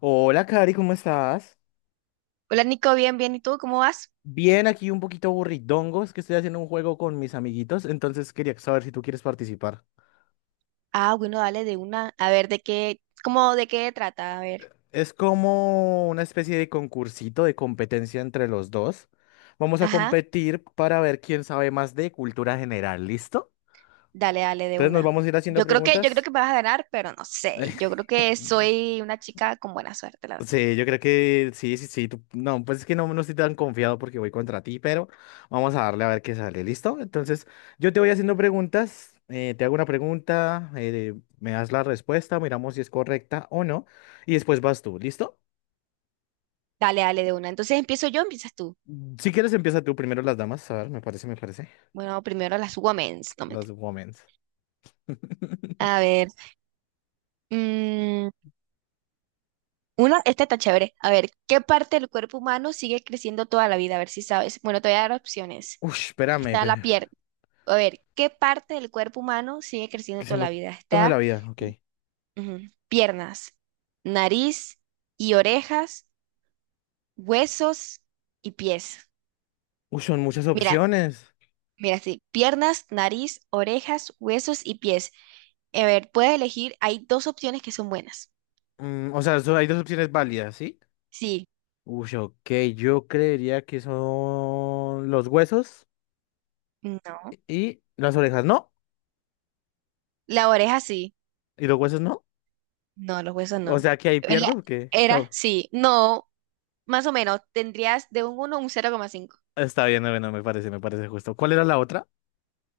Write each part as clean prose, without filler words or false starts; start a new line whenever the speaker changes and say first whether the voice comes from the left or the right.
left: Hola, Cari, ¿cómo estás?
right: Hola Nico, bien, bien. ¿Y tú cómo vas?
left: Bien, aquí un poquito aburridongo, es que estoy haciendo un juego con mis amiguitos, entonces quería saber si tú quieres participar.
right: Ah, bueno, dale de una. A ver, de qué trata? A ver.
left: Es como una especie de concursito de competencia entre los dos. Vamos a
right: Ajá,
left: competir para ver quién sabe más de cultura general, ¿listo?
right: dale, dale de
left: Entonces nos
right: una.
left: vamos a ir haciendo
right: Yo creo que, yo creo
left: preguntas.
right: que me vas a ganar, pero no sé. Yo creo que soy una chica con buena suerte, la verdad.
left: Sí, yo creo que sí, sí, sí. No, pues es que no, estoy tan confiado porque voy contra ti, pero vamos a darle a ver qué sale. ¿Listo? Entonces, yo te voy haciendo preguntas. Te hago una pregunta, me das la respuesta, miramos si es correcta o no, y después vas tú. ¿Listo?
right: Dale, dale de una. Entonces empiezo yo, o empiezas tú.
left: Si quieres, empieza tú primero las damas. A ver, me parece.
right: Bueno, primero las women's, no
left: Las
right: mentira.
left: women.
right: A ver. mm, Una, esta está chévere. A ver, ¿qué parte del cuerpo humano sigue creciendo toda la vida? A ver si sabes. Bueno, te voy a dar opciones.
left: Uy, espérame,
right: Está la
left: pero
right: pierna. A ver, ¿qué parte del cuerpo humano sigue creciendo
left: que
right: toda
left: siendo
right: la vida?
left: toda la
right: Está,
left: vida, ok.
right: ujú, piernas, nariz y orejas, huesos y pies.
left: Uy, son muchas
right: Mira,
left: opciones.
right: mira, sí. Piernas, nariz, orejas, huesos y pies. A ver, puedes elegir. Hay dos opciones que son buenas.
left: O sea, hay dos opciones válidas, ¿sí?
right: Sí,
left: Uy, ok, yo creería que son los huesos
right: no.
left: y las orejas, ¿no?
right: La oreja sí.
left: ¿Y los huesos no?
right: No, los huesos
left: O
right: no.
left: sea, que ahí
right: Era,
left: pierdo, porque.
right: sí, no, más o menos, tendrías de un 1 a un 0,5.
left: Está bien, bueno, me parece justo. ¿Cuál era la otra?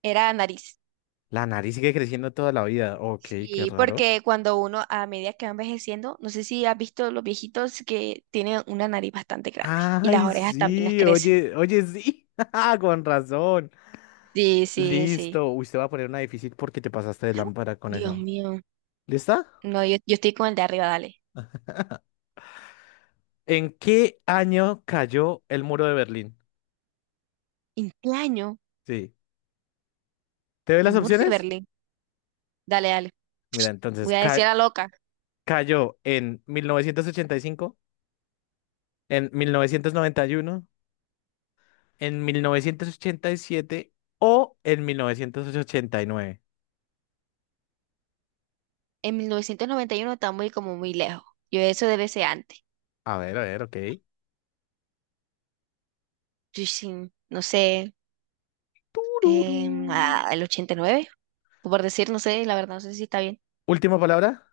right: Era nariz.
left: La nariz sigue creciendo toda la vida. Ok, qué
right: Sí,
left: raro.
right: porque cuando uno, a medida que va envejeciendo, no sé si has visto los viejitos que tienen una nariz bastante grande y las
left: Ay,
right: orejas también les
left: sí,
right: crecen.
left: oye, oye, sí. Ah, con razón.
right: Sí, sí, sí.
left: Listo. Uy, te va a poner una difícil porque te pasaste de lámpara con
right: Dios
left: eso.
right: mío.
left: ¿Lista?
right: No, yo estoy con el de arriba, dale.
left: ¿En qué año cayó el muro de Berlín?
right: ¿En qué año?
left: Sí. ¿Te doy las
right: El muro de
left: opciones?
right: Berlín. Dale, dale.
left: Mira, entonces,
right: Voy a decir a la loca.
left: cayó en 1985, en 1991, en 1987 o en 1989.
right: En 1991 está muy como muy lejos. Yo eso debe ser antes.
left: A ver, ok.
right: Yo sí, no sé.
left: Tururú.
right: El 89, o por decir, no sé, la verdad, no sé si está bien.
left: Última palabra.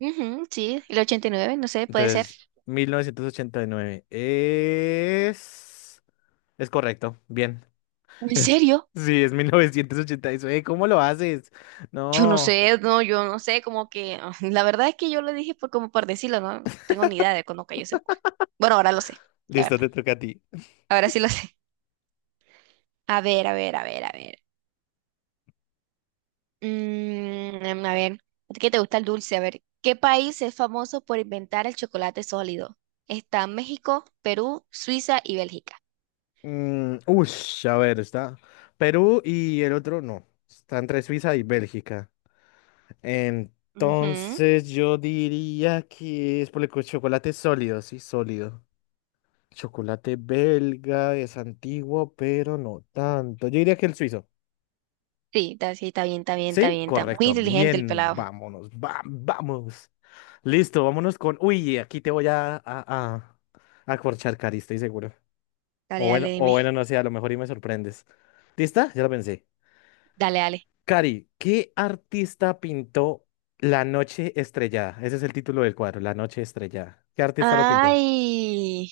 right: Ujú, sí, el 89, no sé, puede ser.
left: Entonces, 1989 es. Es correcto, bien.
right: ¿En serio?
left: Sí, es 1989. ¿Cómo lo haces?
right: Yo no
left: No.
right: sé, no, yo no sé, como que, la verdad es que yo lo dije por, como por decirlo, no tengo ni idea de cuándo cayó ese muro. Bueno, ahora lo sé, la
left: Listo,
right: verdad,
left: te toca a ti.
right: ahora sí lo sé. A ver, a ver, a ver, a ver. A ver, ¿a ti qué te gusta el dulce? A ver, ¿qué país es famoso por inventar el chocolate sólido? Está México, Perú, Suiza y Bélgica.
left: A ver, está Perú y el otro no. Está entre Suiza y Bélgica.
right: Ujú.
left: Entonces yo diría que es por el chocolate sólido, sí, sólido. Chocolate belga es antiguo, pero no tanto. Yo diría que el suizo.
right: Sí, está bien, está bien, está
left: Sí,
right: bien, está muy
left: correcto.
right: inteligente el
left: Bien,
right: pelado.
left: vámonos, vamos. Listo, vámonos con. Uy, aquí te voy a corchar, Cari, estoy seguro. O
right: Dale, dale,
left: bueno, o
right: dime.
left: bueno, no sé, a lo mejor y me sorprendes. ¿Lista? Ya lo pensé.
right: Dale, dale.
left: Cari, ¿qué artista pintó La Noche Estrellada? Ese es el título del cuadro, La Noche Estrellada. ¿Qué artista lo pintó?
right: Ay,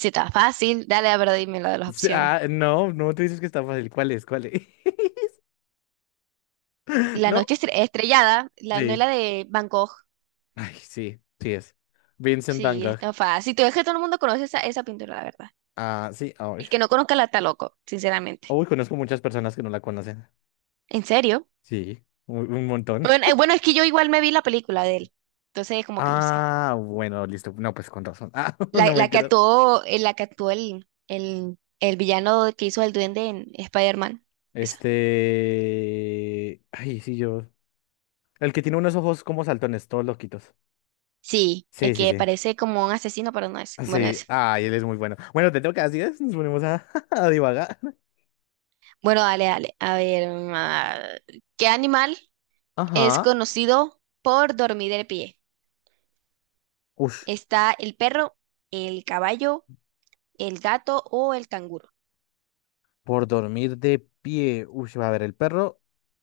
right: sí, está fácil. Dale, pero dime lo de las
left: Sí,
right: opciones.
left: ah, no, no te dices que está fácil. ¿Cuál es? ¿Cuál es?
right: La
left: ¿No?
right: noche estrellada, la
left: Sí.
right: novela de Van Gogh.
left: Ay, sí, sí es. Vincent Van
right: Sí,
left: Gogh.
right: está fácil. Tú ves que todo el mundo conoce esa, esa pintura, la verdad.
left: Ah, sí, ay.
right: El que no conozca la está loco, sinceramente.
left: Uy, conozco muchas personas que no la conocen.
right: ¿En serio?
left: Sí, un montón.
right: Bueno, bueno, es que yo igual me vi la película de él. Entonces, como que lo sé.
left: Ah, bueno, listo. No, pues con razón. Ah, no
right: La,
left: me enteras.
right: la que actuó el villano que hizo el duende en Spider-Man. Esa.
left: Este. Ay, sí, yo. El que tiene unos ojos como saltones, todos loquitos.
right: Sí, es
left: Sí, sí,
right: que
left: sí.
right: parece como un asesino, pero no es.
left: Ah,
right: Bueno,
left: sí.
right: es.
left: Ay, él es muy bueno. Bueno, te tengo que decir, nos ponemos a, a divagar.
right: Bueno, dale, dale. A ver, ¿qué animal es
left: Ajá.
right: conocido por dormir de pie?
left: Ush,
right: ¿Está el perro, el caballo, el gato o el canguro?
left: por dormir de pie. Ush, va a ver, el perro.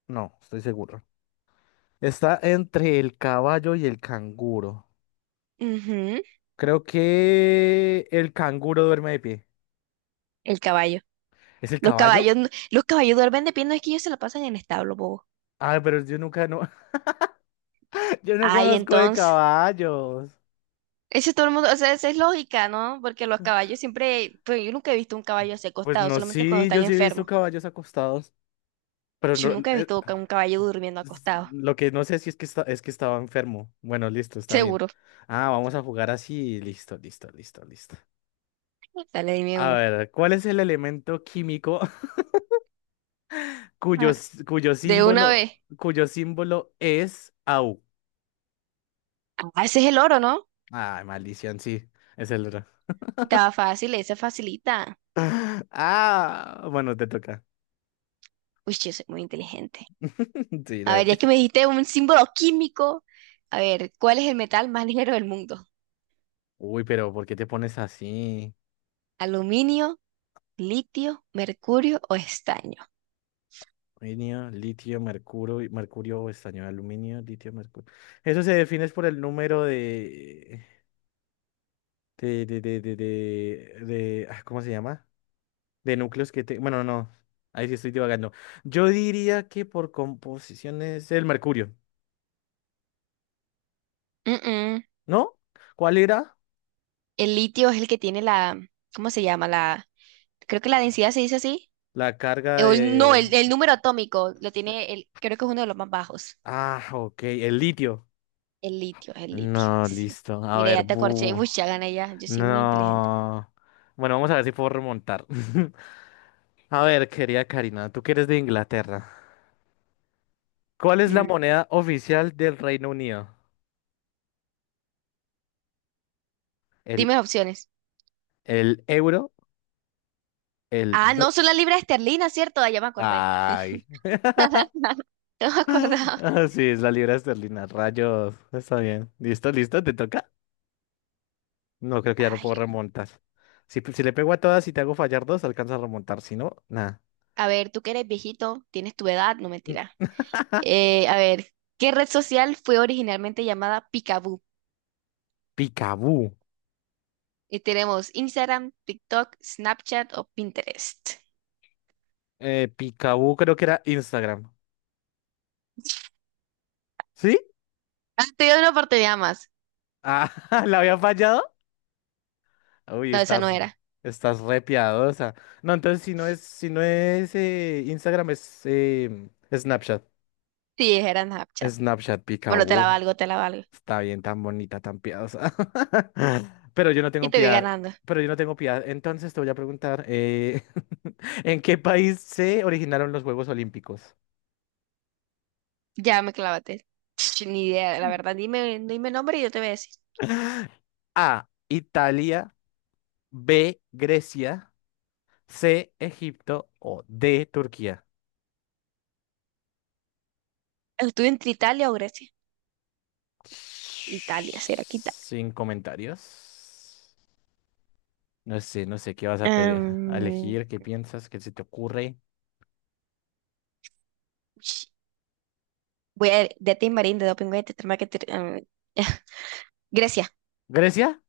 left: No, estoy seguro. Está entre el caballo y el canguro.
right: Ujú,
left: Creo que el canguro duerme de pie.
right: el caballo.
left: ¿Es el
right: Los
left: caballo?
right: caballos, los caballos duermen de pie, no es que ellos se la pasan en establo, bobo.
left: Ah, pero yo nunca, no, yo no
right: Ay,
left: conozco de
right: entonces.
left: caballos.
right: Eso todo el mundo, o sea, esa es lógica, ¿no? Porque los caballos siempre, pues yo nunca he visto un caballo así
left: Pues
right: acostado,
left: no,
right: solamente cuando
left: sí,
right: están
left: yo sí he visto
right: enfermos.
left: caballos acostados, pero
right: Yo
left: no,
right: nunca he visto un caballo durmiendo acostado.
left: lo que no sé si es que estaba enfermo. Bueno, listo, está bien.
right: Seguro.
left: Ah, vamos a jugar así, listo, listo, listo, listo.
right: Dale, dime
left: A
right: uno.
left: ver, ¿cuál es el elemento químico cuyo,
right: Ah,
left: s- cuyo
right: de una vez.
left: símbolo, cuyo símbolo es Au?
right: Ah, ese es el oro, ¿no?
left: Ah, maldición, sí, es el otro.
right: Estaba fácil, esa facilita.
left: Ah, bueno, te toca.
right: Uy, yo soy muy inteligente.
left: Sí, lo
right: A ver, ya
left: eres.
right: que me dijiste un símbolo químico. A ver, ¿cuál es el metal más ligero del mundo?
left: Uy, pero ¿por qué te pones así?
right: ¿Aluminio, litio, mercurio o estaño?
left: Aluminio, litio, mercurio, mercurio o estaño, aluminio, litio, mercurio. Eso se define es por el número de, ¿cómo se llama? De núcleos que te, bueno, no, ahí sí estoy divagando. Yo diría que por composición es el mercurio,
right: Mm, mm.
left: ¿no? ¿Cuál era?
right: El litio es el que tiene la, ¿cómo se llama? La, creo que la densidad se dice así.
left: La carga
right: No,
left: de,
right: el número atómico lo tiene, el, creo que es uno de los más bajos.
left: ok, el litio.
right: El litio,
left: No,
right: sí.
left: listo. A
right: Mira,
left: ver,
right: ya te acorché.
left: bu.
right: Uy, ya gané ya. Yo soy muy inteligente.
left: No. Bueno, vamos a ver si puedo remontar. A ver, querida Karina, tú que eres de Inglaterra. ¿Cuál es la
right: Mm.
left: moneda oficial del Reino Unido? ¿El,
right: Dime opciones.
left: el euro? ¿El...
right: Ah,
left: do-
right: no, son las libras esterlinas, ¿cierto? Ah, ya me acordé.
left: Ay.
right: No me acordaba.
left: Ah, sí, es la libra esterlina. Rayos. Está bien. ¿Listo, listo? ¿Te toca? No, creo que ya no puedo
right: Ay,
left: remontar. Si le pego a todas y te hago fallar dos, alcanza a remontar. Si no, nada.
right: a ver, tú que eres viejito, tienes tu edad, no
left: Mm,
right: mentira. A ver, ¿qué red social fue originalmente llamada Picaboo?
left: Picaboo.
right: Y tenemos Instagram, TikTok, Snapchat o Pinterest.
left: Picaboo creo que era Instagram. ¿Sí?
right: Ah, te doy una oportunidad más.
left: Ah, ¿la había fallado? Uy,
right: No, esa no
left: estás,
right: era.
left: estás re piadosa. No, entonces si no es Instagram, es Snapchat.
right: Sí, era Snapchat.
left: Snapchat
right: Bueno, te la
left: Picaboo.
right: valgo, te la valgo.
left: Está bien, tan bonita, tan piadosa. Pero yo no
right: Y
left: tengo
right: te voy
left: piedad.
right: ganando.
left: Pero yo no tengo piedad. Entonces te voy a preguntar, ¿en qué país se originaron los Juegos Olímpicos?
right: Ya me clavaste. Ni idea, la verdad. Dime, dime nombre y yo te voy a decir.
left: A, Italia, B, Grecia, C, Egipto o D, Turquía.
right: Estuve entre Italia o Grecia. Italia, será que Italia.
left: Sin comentarios. No sé qué vas a, a
right: Am,
left: elegir, qué piensas, qué se te ocurre.
right: ch, voy a de Tim Marín, de Doping, de Tetramaquetir- Grecia.
left: Grecia,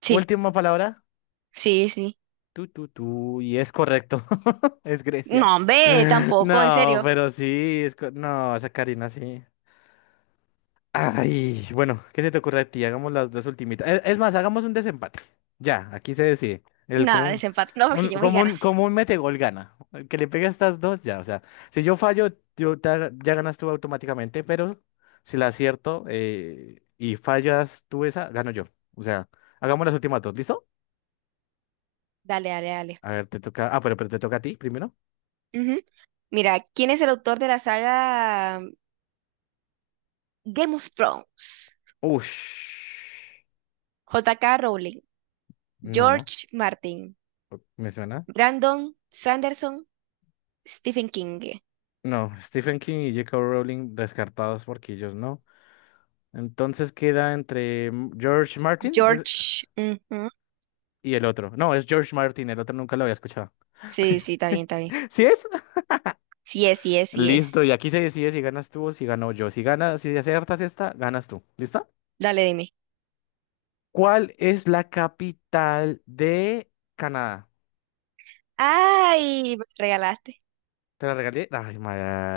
right: Sí,
left: última palabra.
right: sí, sí.
left: Tú, tú, tú. Y es correcto. Es Grecia.
right: No, hombre, tampoco, en
left: No,
right: serio.
left: pero sí, no, esa Karina sí. Ay, bueno, ¿qué se te ocurre a ti? Hagamos las dos ultimitas. Es más, hagamos un desempate. Ya, aquí se decide. El
right: Nada,
left: común,
right: desempate. No, porque
left: un,
right: yo voy
left: como
right: a ganar.
left: un, como un mete gol gana. El que le pegue a estas dos, ya. O sea, si yo fallo, ya ganas tú automáticamente, pero si la acierto, y fallas tú esa, gano yo. O sea, hagamos las últimas dos, ¿listo?
right: Dale, dale, dale.
left: A ver, te toca. Ah, pero te toca a ti primero.
right: Ujú. Mira, ¿quién es el autor de la saga Game of Thrones?
left: Ush.
right: J K Rowling,
left: No,
right: George Martin,
left: ¿me suena?
right: Brandon Sanderson, Stephen King.
left: No, Stephen King y J.K. Rowling descartados porque ellos no. Entonces queda entre George Martin
right: George. Ujú.
left: y el otro. No, es George Martin, el otro nunca lo había escuchado.
right: Sí, sí, está bien, está bien.
left: ¿Sí es?
right: Sí es, sí es, sí es.
left: Listo, y aquí se decide si ganas tú o si gano yo. Si ganas, si aciertas esta, ganas tú. ¿Listo?
right: Dale, dime.
left: ¿Cuál es la capital de Canadá?
right: Ay, me la regalaste.
left: ¿Te la regalé? Ay,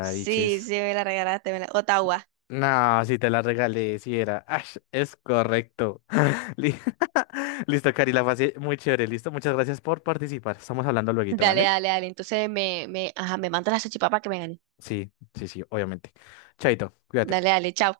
right: Sí, sí, me la regalaste. Ottawa.
left: No, si te la regalé, si era. Ash, es correcto. Li- Listo, Cari, la pasé muy chévere. Listo, muchas gracias por participar. Estamos hablando luego,
right: Dale,
left: ¿vale?
right: dale, dale. Entonces me, ajá, me manda la salchipapa que me gane.
left: Sí, sí, sí, obviamente. Chaito,
right: Dale,
left: cuídate.
right: dale, chao.